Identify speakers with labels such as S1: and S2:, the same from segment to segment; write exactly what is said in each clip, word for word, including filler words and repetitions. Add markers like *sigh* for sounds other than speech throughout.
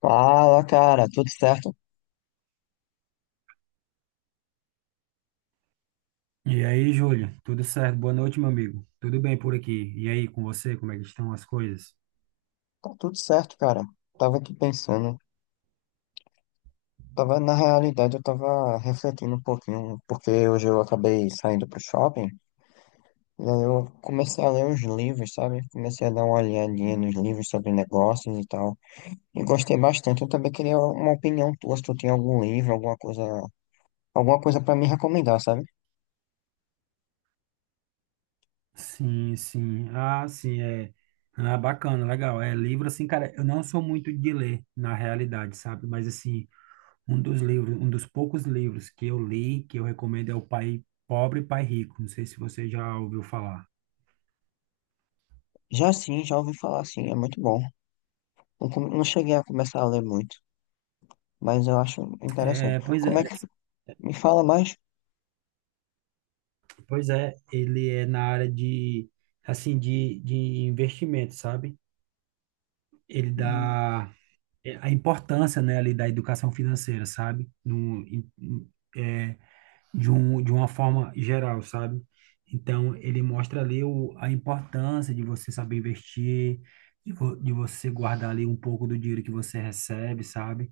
S1: Fala, cara, tudo certo?
S2: E aí, Júlio, tudo certo? Boa noite, meu amigo. Tudo bem por aqui? E aí, com você, como é que estão as coisas?
S1: Tá tudo certo, cara. Tava aqui pensando, tava na realidade, eu tava refletindo um pouquinho, porque hoje eu acabei saindo pro shopping, e aí eu comecei a ler uns livros, sabe? Comecei a dar uma olhadinha nos livros sobre negócios e tal, e gostei bastante. Eu também queria uma opinião tua, se tu tem algum livro, alguma coisa, alguma coisa para me recomendar, sabe?
S2: Sim, sim. Ah, sim, é. Ah, bacana, legal. É livro assim, cara, eu não sou muito de ler na realidade, sabe? Mas assim, um dos livros, um dos poucos livros que eu li, que eu recomendo é O Pai Pobre e Pai Rico. Não sei se você já ouviu falar.
S1: Já sim, já ouvi falar assim, é muito bom. Não, come- não cheguei a começar a ler muito, mas eu acho interessante.
S2: É, pois é,
S1: Como é que me fala mais?
S2: Pois é, ele é na área de assim de, de investimento, sabe? Ele dá é, a importância, né, ali da educação financeira, sabe? No, em- em- é, De um, de uma forma geral, sabe? Então, ele mostra ali o, a importância de você saber investir, de, vo, de você guardar ali um pouco do dinheiro que você recebe, sabe?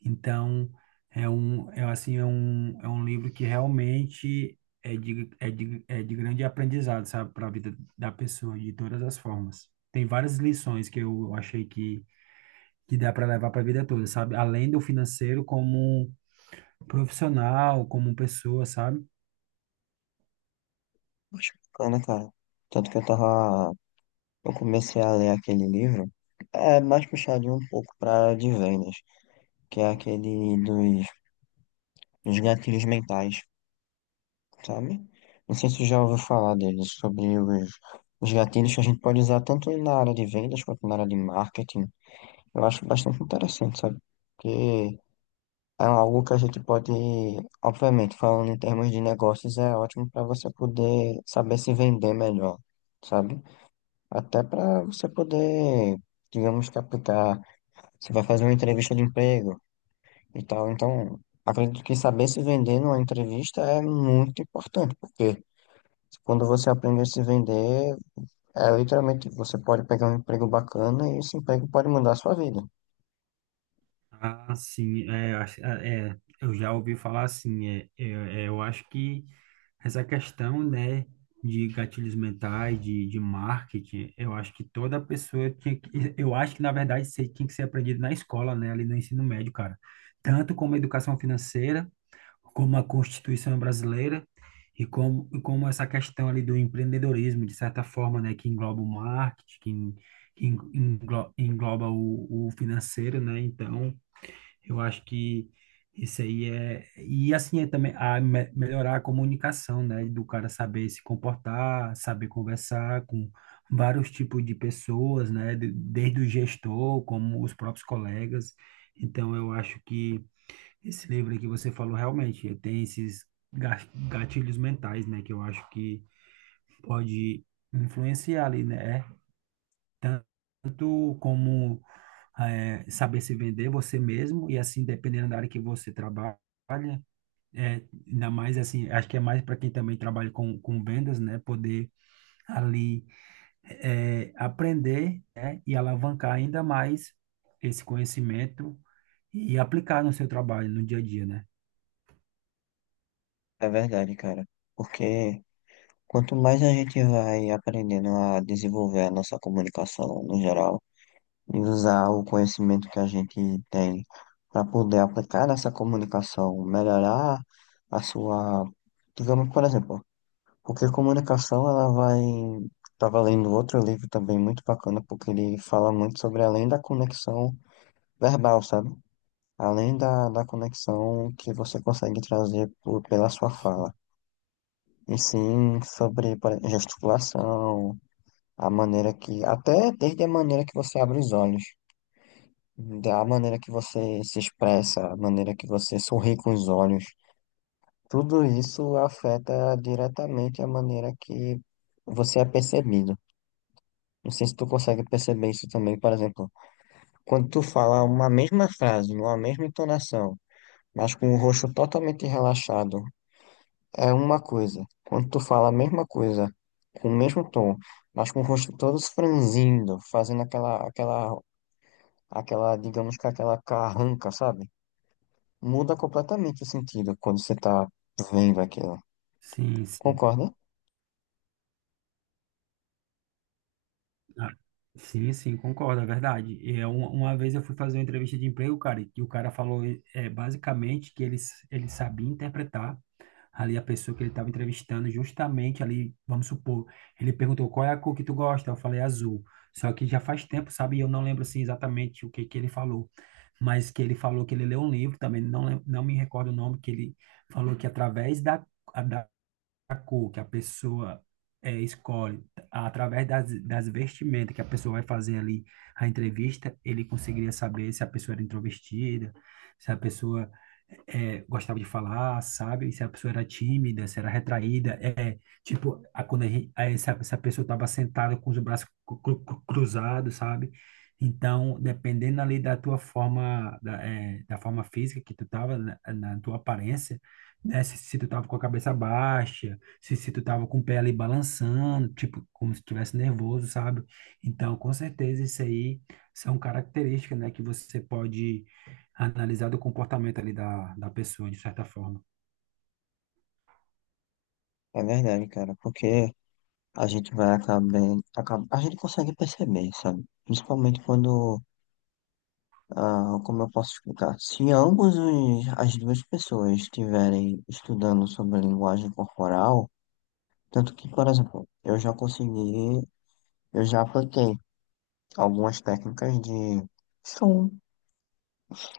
S2: Então, é um, é assim, é um, é um livro que realmente é de, é de, é de grande aprendizado, sabe? Para a vida da pessoa, de todas as formas. Tem várias lições que eu achei que que dá para levar para a vida toda, sabe? Além do financeiro, como profissional, como pessoa, sabe?
S1: Acho bacana, cara. Tanto que eu tava. Eu comecei a ler aquele livro. É mais puxadinho um pouco pra de vendas, que é aquele dos, dos gatilhos mentais, sabe? Não sei se você já ouviu falar dele sobre os, os gatilhos que a gente pode usar tanto na área de vendas quanto na área de marketing. Eu acho bastante interessante, sabe? Porque é algo que a gente pode, obviamente, falando em termos de negócios, é ótimo para você poder saber se vender melhor, sabe? Até para você poder, digamos, captar. Você vai fazer uma entrevista de emprego e tal. Então, acredito que saber se vender numa entrevista é muito importante, porque quando você aprende a se vender, é literalmente você pode pegar um emprego bacana e esse emprego pode mudar a sua vida.
S2: Ah, sim, é, acho- é, é, eu já ouvi falar assim, é, é, é, eu acho que essa questão, né, de gatilhos mentais, de, de marketing, eu acho que toda pessoa tinha que, eu acho que, na verdade, isso aí tinha que ser aprendido na escola, né, ali no ensino médio, cara. Tanto como educação financeira, como a Constituição brasileira e como, e como essa questão ali do empreendedorismo, de certa forma, né, que engloba o marketing, que, en- que en- englo- engloba o, o financeiro, né? Então, eu acho que isso aí é... E assim, é também a me- melhorar a comunicação, né? Do cara saber se comportar, saber conversar com vários tipos de pessoas, né? de- Desde o gestor, como os próprios colegas. Então, eu acho que esse livro aí que você falou realmente tem esses ga- gatilhos mentais, né, que eu acho que pode influenciar ali, né? É. Tanto como é, saber se vender você mesmo e assim dependendo da área que você trabalha, é, ainda mais assim, acho que é mais para quem também trabalha com, com vendas, né, poder ali é, aprender, né, e alavancar ainda mais esse conhecimento e aplicar no seu trabalho, no dia a dia, né?
S1: É verdade, cara. Porque quanto mais a gente vai aprendendo a desenvolver a nossa comunicação no geral, e usar o conhecimento que a gente tem para poder aplicar nessa comunicação, melhorar a sua, digamos, por exemplo, porque comunicação ela vai. Estava lendo outro livro também muito bacana, porque ele fala muito sobre além da conexão verbal, sabe? Além da, da conexão que você consegue trazer por, pela sua fala. E sim sobre por exemplo, gesticulação, a maneira que. Até desde a maneira que você abre os olhos. Da maneira que você se expressa, a maneira que você sorri com os olhos, tudo isso afeta diretamente a maneira que você é percebido. Não sei se tu consegue perceber isso também, por exemplo, quando tu fala uma mesma frase, numa mesma entonação, mas com o rosto totalmente relaxado, é uma coisa. Quando tu fala a mesma coisa, com o mesmo tom, mas com o rosto todo franzindo, fazendo aquela, aquela, aquela, digamos que aquela carranca, sabe? Muda completamente o sentido quando você tá vendo aquilo.
S2: Sim, sim.
S1: Concorda?
S2: Ah, Sim, sim, concordo, é verdade. E eu- uma vez eu fui fazer uma entrevista de emprego, cara, e o cara falou é, basicamente que ele, s- ele sabia interpretar ali a pessoa que ele estava entrevistando, justamente ali, vamos supor, ele perguntou qual é a cor que tu gosta, eu falei azul. Só que já faz tempo, sabe? E eu não lembro assim exatamente o que que ele falou, mas que ele falou que ele leu um livro também, não, lem- não me recordo o nome, que ele falou que através da cor que a pessoa é, escolhe, através das, das vestimentas que a pessoa vai fazer ali a entrevista, ele conseguiria saber se a pessoa era introvertida, se a pessoa é, gostava de falar, sabe? Se a pessoa era tímida, se era retraída. É, tipo, a, quando a gente, aí se, a, se a pessoa estava sentada com os braços cru- cru- cru- cruzados, sabe? Então, dependendo ali da tua forma, da, é, da forma física que tu tava, na, na tua aparência, né? Se, se tu tava com a cabeça baixa, se, se tu tava com o pé ali balançando, tipo, como se estivesse nervoso, sabe? Então, com certeza, isso aí são características, né, que você pode analisar do comportamento ali da, da pessoa, de certa forma.
S1: É verdade, cara, porque a gente vai acabar, acaba, a gente consegue perceber, sabe? Principalmente quando, ah, como eu posso explicar, se ambos os, as duas pessoas estiverem estudando sobre a linguagem corporal, tanto que, por exemplo, eu já consegui, eu já apliquei algumas técnicas de são,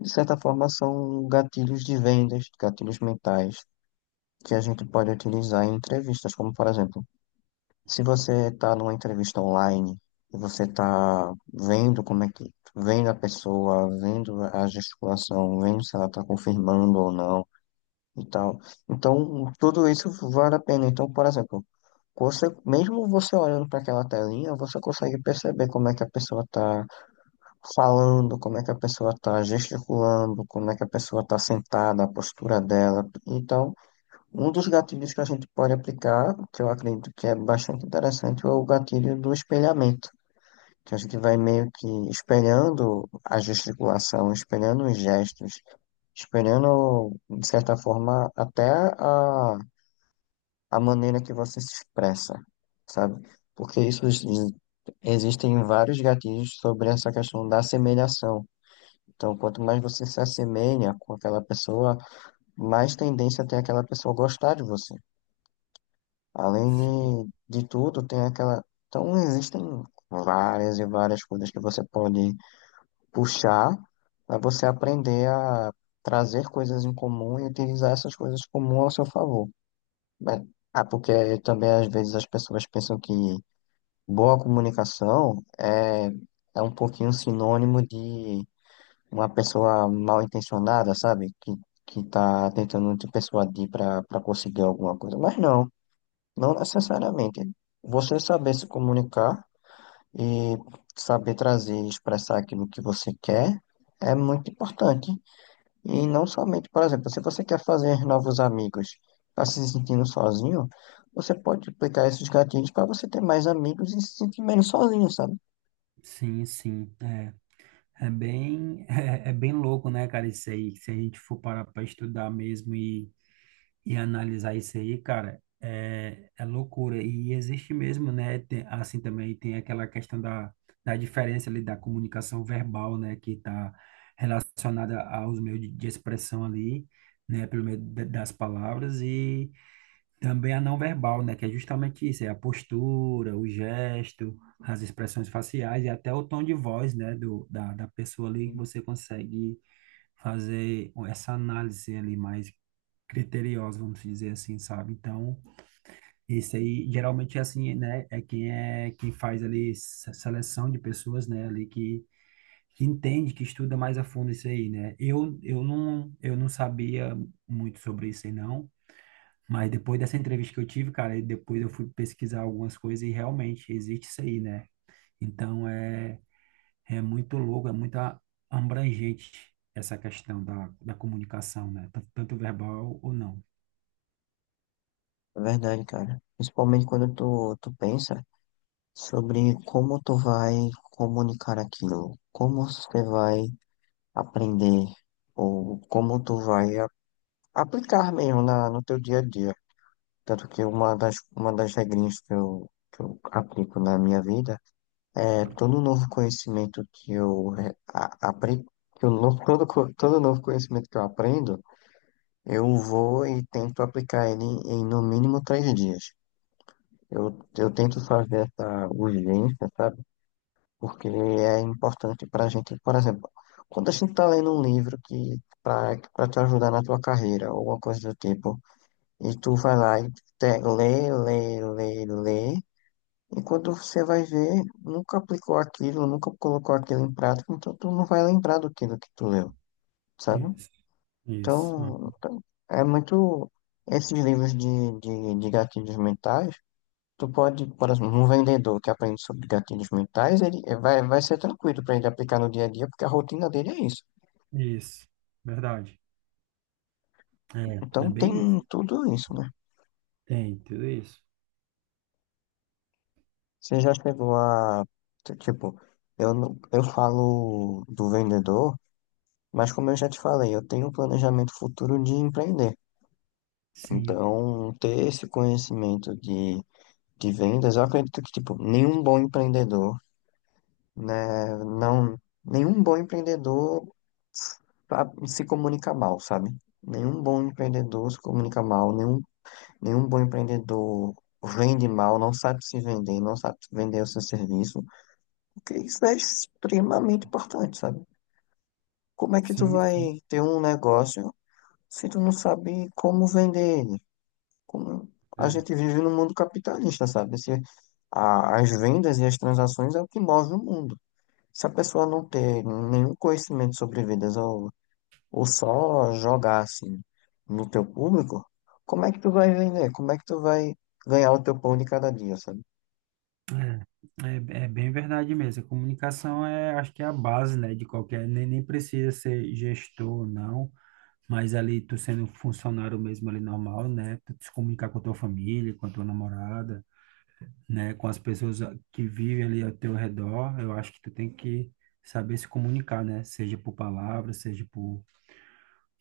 S1: de certa forma, são gatilhos de vendas, gatilhos mentais que a gente pode utilizar em entrevistas, como por exemplo, se você está numa entrevista online e você está vendo como é que, vendo a pessoa, vendo a gesticulação, vendo se ela está confirmando ou não e tal. Então, tudo isso vale a pena. Então, por exemplo, você, mesmo você olhando para aquela telinha, você consegue perceber como é que a pessoa está falando, como é que a pessoa está gesticulando, como é que a pessoa está sentada, a postura dela. Então, um dos gatilhos que a gente pode aplicar, que eu acredito que é bastante interessante, é o gatilho do espelhamento, que a gente vai meio que espelhando a gesticulação, espelhando os gestos, espelhando, de certa forma, até a, a maneira que você se expressa, sabe? Porque isso ex- existem vários gatilhos sobre essa questão da assemelhação. Então, quanto mais você se assemelha com aquela pessoa, mais tendência tem aquela pessoa gostar de você. Além de, de tudo, tem aquela. Então, existem várias e várias coisas que você pode puxar para você aprender a trazer coisas em comum e utilizar essas coisas comuns ao seu favor. Mas- ah, porque também às vezes as pessoas pensam que boa comunicação é, é um pouquinho sinônimo de uma pessoa mal intencionada, sabe? Que, que tá tentando te persuadir para para conseguir alguma coisa. Mas não. Não necessariamente. Você saber se comunicar e saber trazer e expressar aquilo que você quer é muito importante. E não somente, por exemplo, se você quer fazer novos amigos, está se sentindo sozinho, você pode aplicar esses gatilhos para você ter mais amigos e se sentir menos sozinho, sabe?
S2: Sim, sim, é. É bem, *laughs* é, é bem louco, né, cara, isso aí, se a gente for parar para estudar mesmo e e analisar isso aí, cara, é, é loucura. E existe mesmo, né? Tem- assim também tem aquela questão da, da diferença ali da comunicação verbal, né? Que está relacionada aos meios de, de expressão ali, né? Pelo meio da- das palavras e também a não verbal, né? Que é justamente isso, é a postura, o gesto, as expressões faciais e até o tom de voz, né? Do, da, da pessoa ali que você consegue fazer essa análise ali mais criteriosos, vamos dizer assim, sabe? Então, esse aí geralmente é assim, né? É quem é quem faz ali se- seleção de pessoas, né? Ali que, que entende, que estuda mais a fundo isso aí, né? Eu, eu não eu não sabia muito sobre isso aí não, mas depois dessa entrevista que eu tive, cara, e depois eu fui pesquisar algumas coisas e realmente existe isso aí, né? Então é É muito louco, é muito a- abrangente essa questão da, da comunicação, né? Tanto tanto verbal ou não.
S1: É verdade, cara. Principalmente quando tu, tu pensa sobre como tu vai comunicar aquilo, como você vai aprender ou como tu vai aplicar mesmo na, no teu dia a dia. Tanto que uma das, uma das regrinhas que eu, que eu aplico na minha vida é todo novo conhecimento que eu re- a- apre- que eu no- todo, co- todo novo conhecimento que eu aprendo, eu vou e tento aplicar ele em, no mínimo três dias. Eu, eu tento fazer essa urgência, sabe? Porque é importante para a gente, por exemplo, quando a gente está lendo um livro que para te ajudar na tua carreira ou alguma coisa do tipo, e tu vai lá e te- lê, lê, lê, lê. E quando você vai ver, nunca aplicou aquilo, nunca colocou aquilo em prática, então tu não vai lembrar do que, que tu leu, sabe?
S2: Isso, isso.
S1: Então, então, é muito. Esses livros de, de, de gatilhos mentais, tu pode, por exemplo, um vendedor que aprende sobre gatilhos mentais, ele vai, vai ser tranquilo para ele aplicar no dia a dia, porque a rotina dele é isso.
S2: Isso, verdade. É,
S1: Então
S2: é bem isso.
S1: tem tudo isso.
S2: Tem tudo isso.
S1: Você já chegou a. t- Tipo, eu, não- eu falo do vendedor, mas como eu já te falei, eu tenho um planejamento futuro de empreender.
S2: Sim,
S1: Então, ter esse conhecimento de, de vendas, eu acredito que, tipo, nenhum bom empreendedor, né? Não, nenhum bom empreendedor sabe, se comunica mal, sabe? Nenhum bom empreendedor se comunica mal, nenhum, nenhum bom empreendedor vende mal, não sabe se vender, não sabe vender o seu serviço. Que isso é extremamente importante, sabe? Como é que tu
S2: sim, sim.
S1: vai ter um negócio se tu não sabe como vender ele? Como... A
S2: É,
S1: gente vive no mundo capitalista, sabe? Se a- as vendas e as transações é o que move o mundo. Se a pessoa não ter nenhum conhecimento sobre vendas ou, ou só jogar assim no teu público, como é que tu vai vender? Como é que tu vai ganhar o teu pão de cada dia, sabe?
S2: é, é é bem verdade mesmo. A comunicação é, acho que é a base, né, de qualquer, nem, nem precisa ser gestor ou não, mas ali tu sendo funcionário mesmo ali normal, né, tu te comunicar com a tua família, com a tua namorada, né, com as pessoas que vivem ali ao teu redor, eu acho que tu tem que saber se comunicar, né, seja por palavras, seja por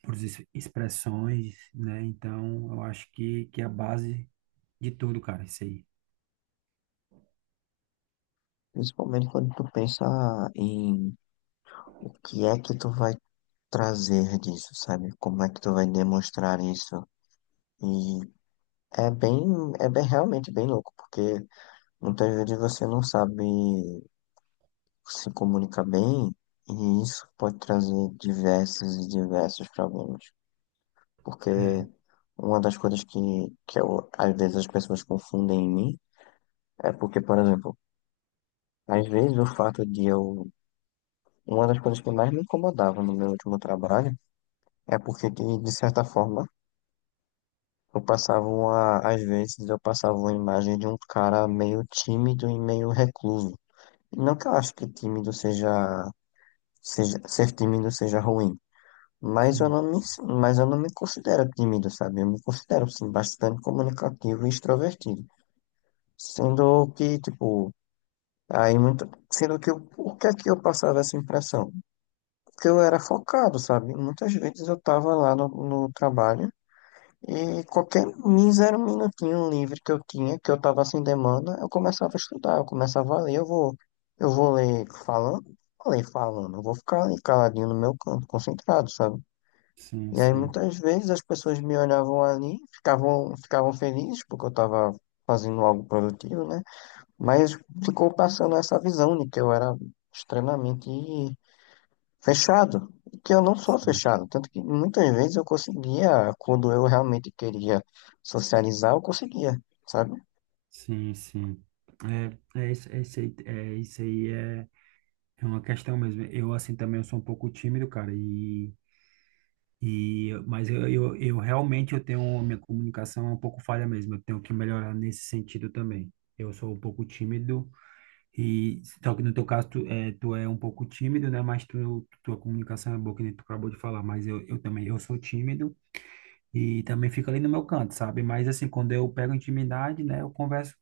S2: por ex- expressões, né? Então, eu acho que, que é a base de tudo, cara, isso aí.
S1: Principalmente quando tu pensa em o que é que tu vai trazer disso, sabe? Como é que tu vai demonstrar isso? E é bem, é bem realmente bem louco, porque muitas vezes você não sabe se comunicar bem e isso pode trazer diversos e diversos problemas. Porque
S2: É,
S1: uma das coisas que, que eu, às vezes as pessoas confundem em mim é porque, por exemplo, às vezes o fato de eu. Uma das coisas que mais me incomodava no meu último trabalho é porque, de de certa forma, eu passava uma, às vezes eu passava uma imagem de um cara meio tímido e meio recluso. Não que eu acho que tímido seja, seja, ser tímido seja ruim, mas eu
S2: sim,
S1: não me, mas eu não me considero tímido, sabe? Eu me considero, sim, bastante comunicativo e extrovertido. Sendo que, tipo, aí muito, sendo que eu, o que é que eu passava essa impressão? Porque eu era focado, sabe? Muitas vezes eu tava lá no, no trabalho. E qualquer mísero minutinho livre que eu tinha, que eu tava sem demanda, eu começava a estudar, eu começava a ler, eu vou, eu vou ler falando, vou ler falando, eu vou ficar ali caladinho no meu canto, concentrado, sabe?
S2: sim,
S1: E aí
S2: sim,
S1: muitas vezes as pessoas me olhavam ali, ficavam, ficavam felizes porque eu tava fazendo algo produtivo, né? Mas ficou passando essa visão de que eu era extremamente fechado, que eu não sou
S2: sim,
S1: fechado, tanto que muitas vezes eu conseguia, quando eu realmente queria socializar, eu conseguia, sabe?
S2: sim, sim. É, é, isso, é isso aí, é, isso aí é, é uma questão mesmo. Eu, assim, também eu sou um pouco tímido, cara, e, e mas eu, eu, eu realmente eu tenho, minha comunicação é um pouco falha mesmo, eu tenho que melhorar nesse sentido também. Eu sou um pouco tímido, e só que no teu caso, tu é, tu é um pouco tímido, né? Mas tu, tua comunicação é boa, que nem tu acabou de falar. Mas eu, eu também, eu sou tímido e também fico ali no meu canto, sabe? Mas assim, quando eu pego intimidade, né? Eu converso,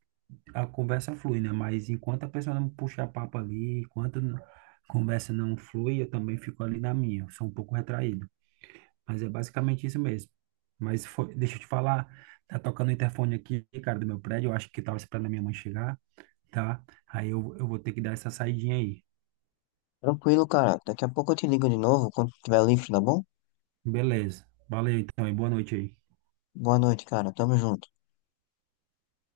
S2: a conversa flui, né? Mas enquanto a pessoa não puxa papo ali, enquanto n- a conversa não flui, eu também fico ali na minha. Eu Sou um pouco retraído. Mas é basicamente isso mesmo. Mas foi, deixa eu te falar, tá tocando o interfone aqui, cara, do meu prédio. Eu acho que tava esperando a minha mãe chegar, tá? Aí eu, eu vou ter que dar essa saidinha aí.
S1: Tranquilo, cara. Daqui a pouco eu te ligo de novo quando tiver livre, tá bom?
S2: Beleza. Valeu então e boa noite aí.
S1: Boa noite, cara. Tamo junto.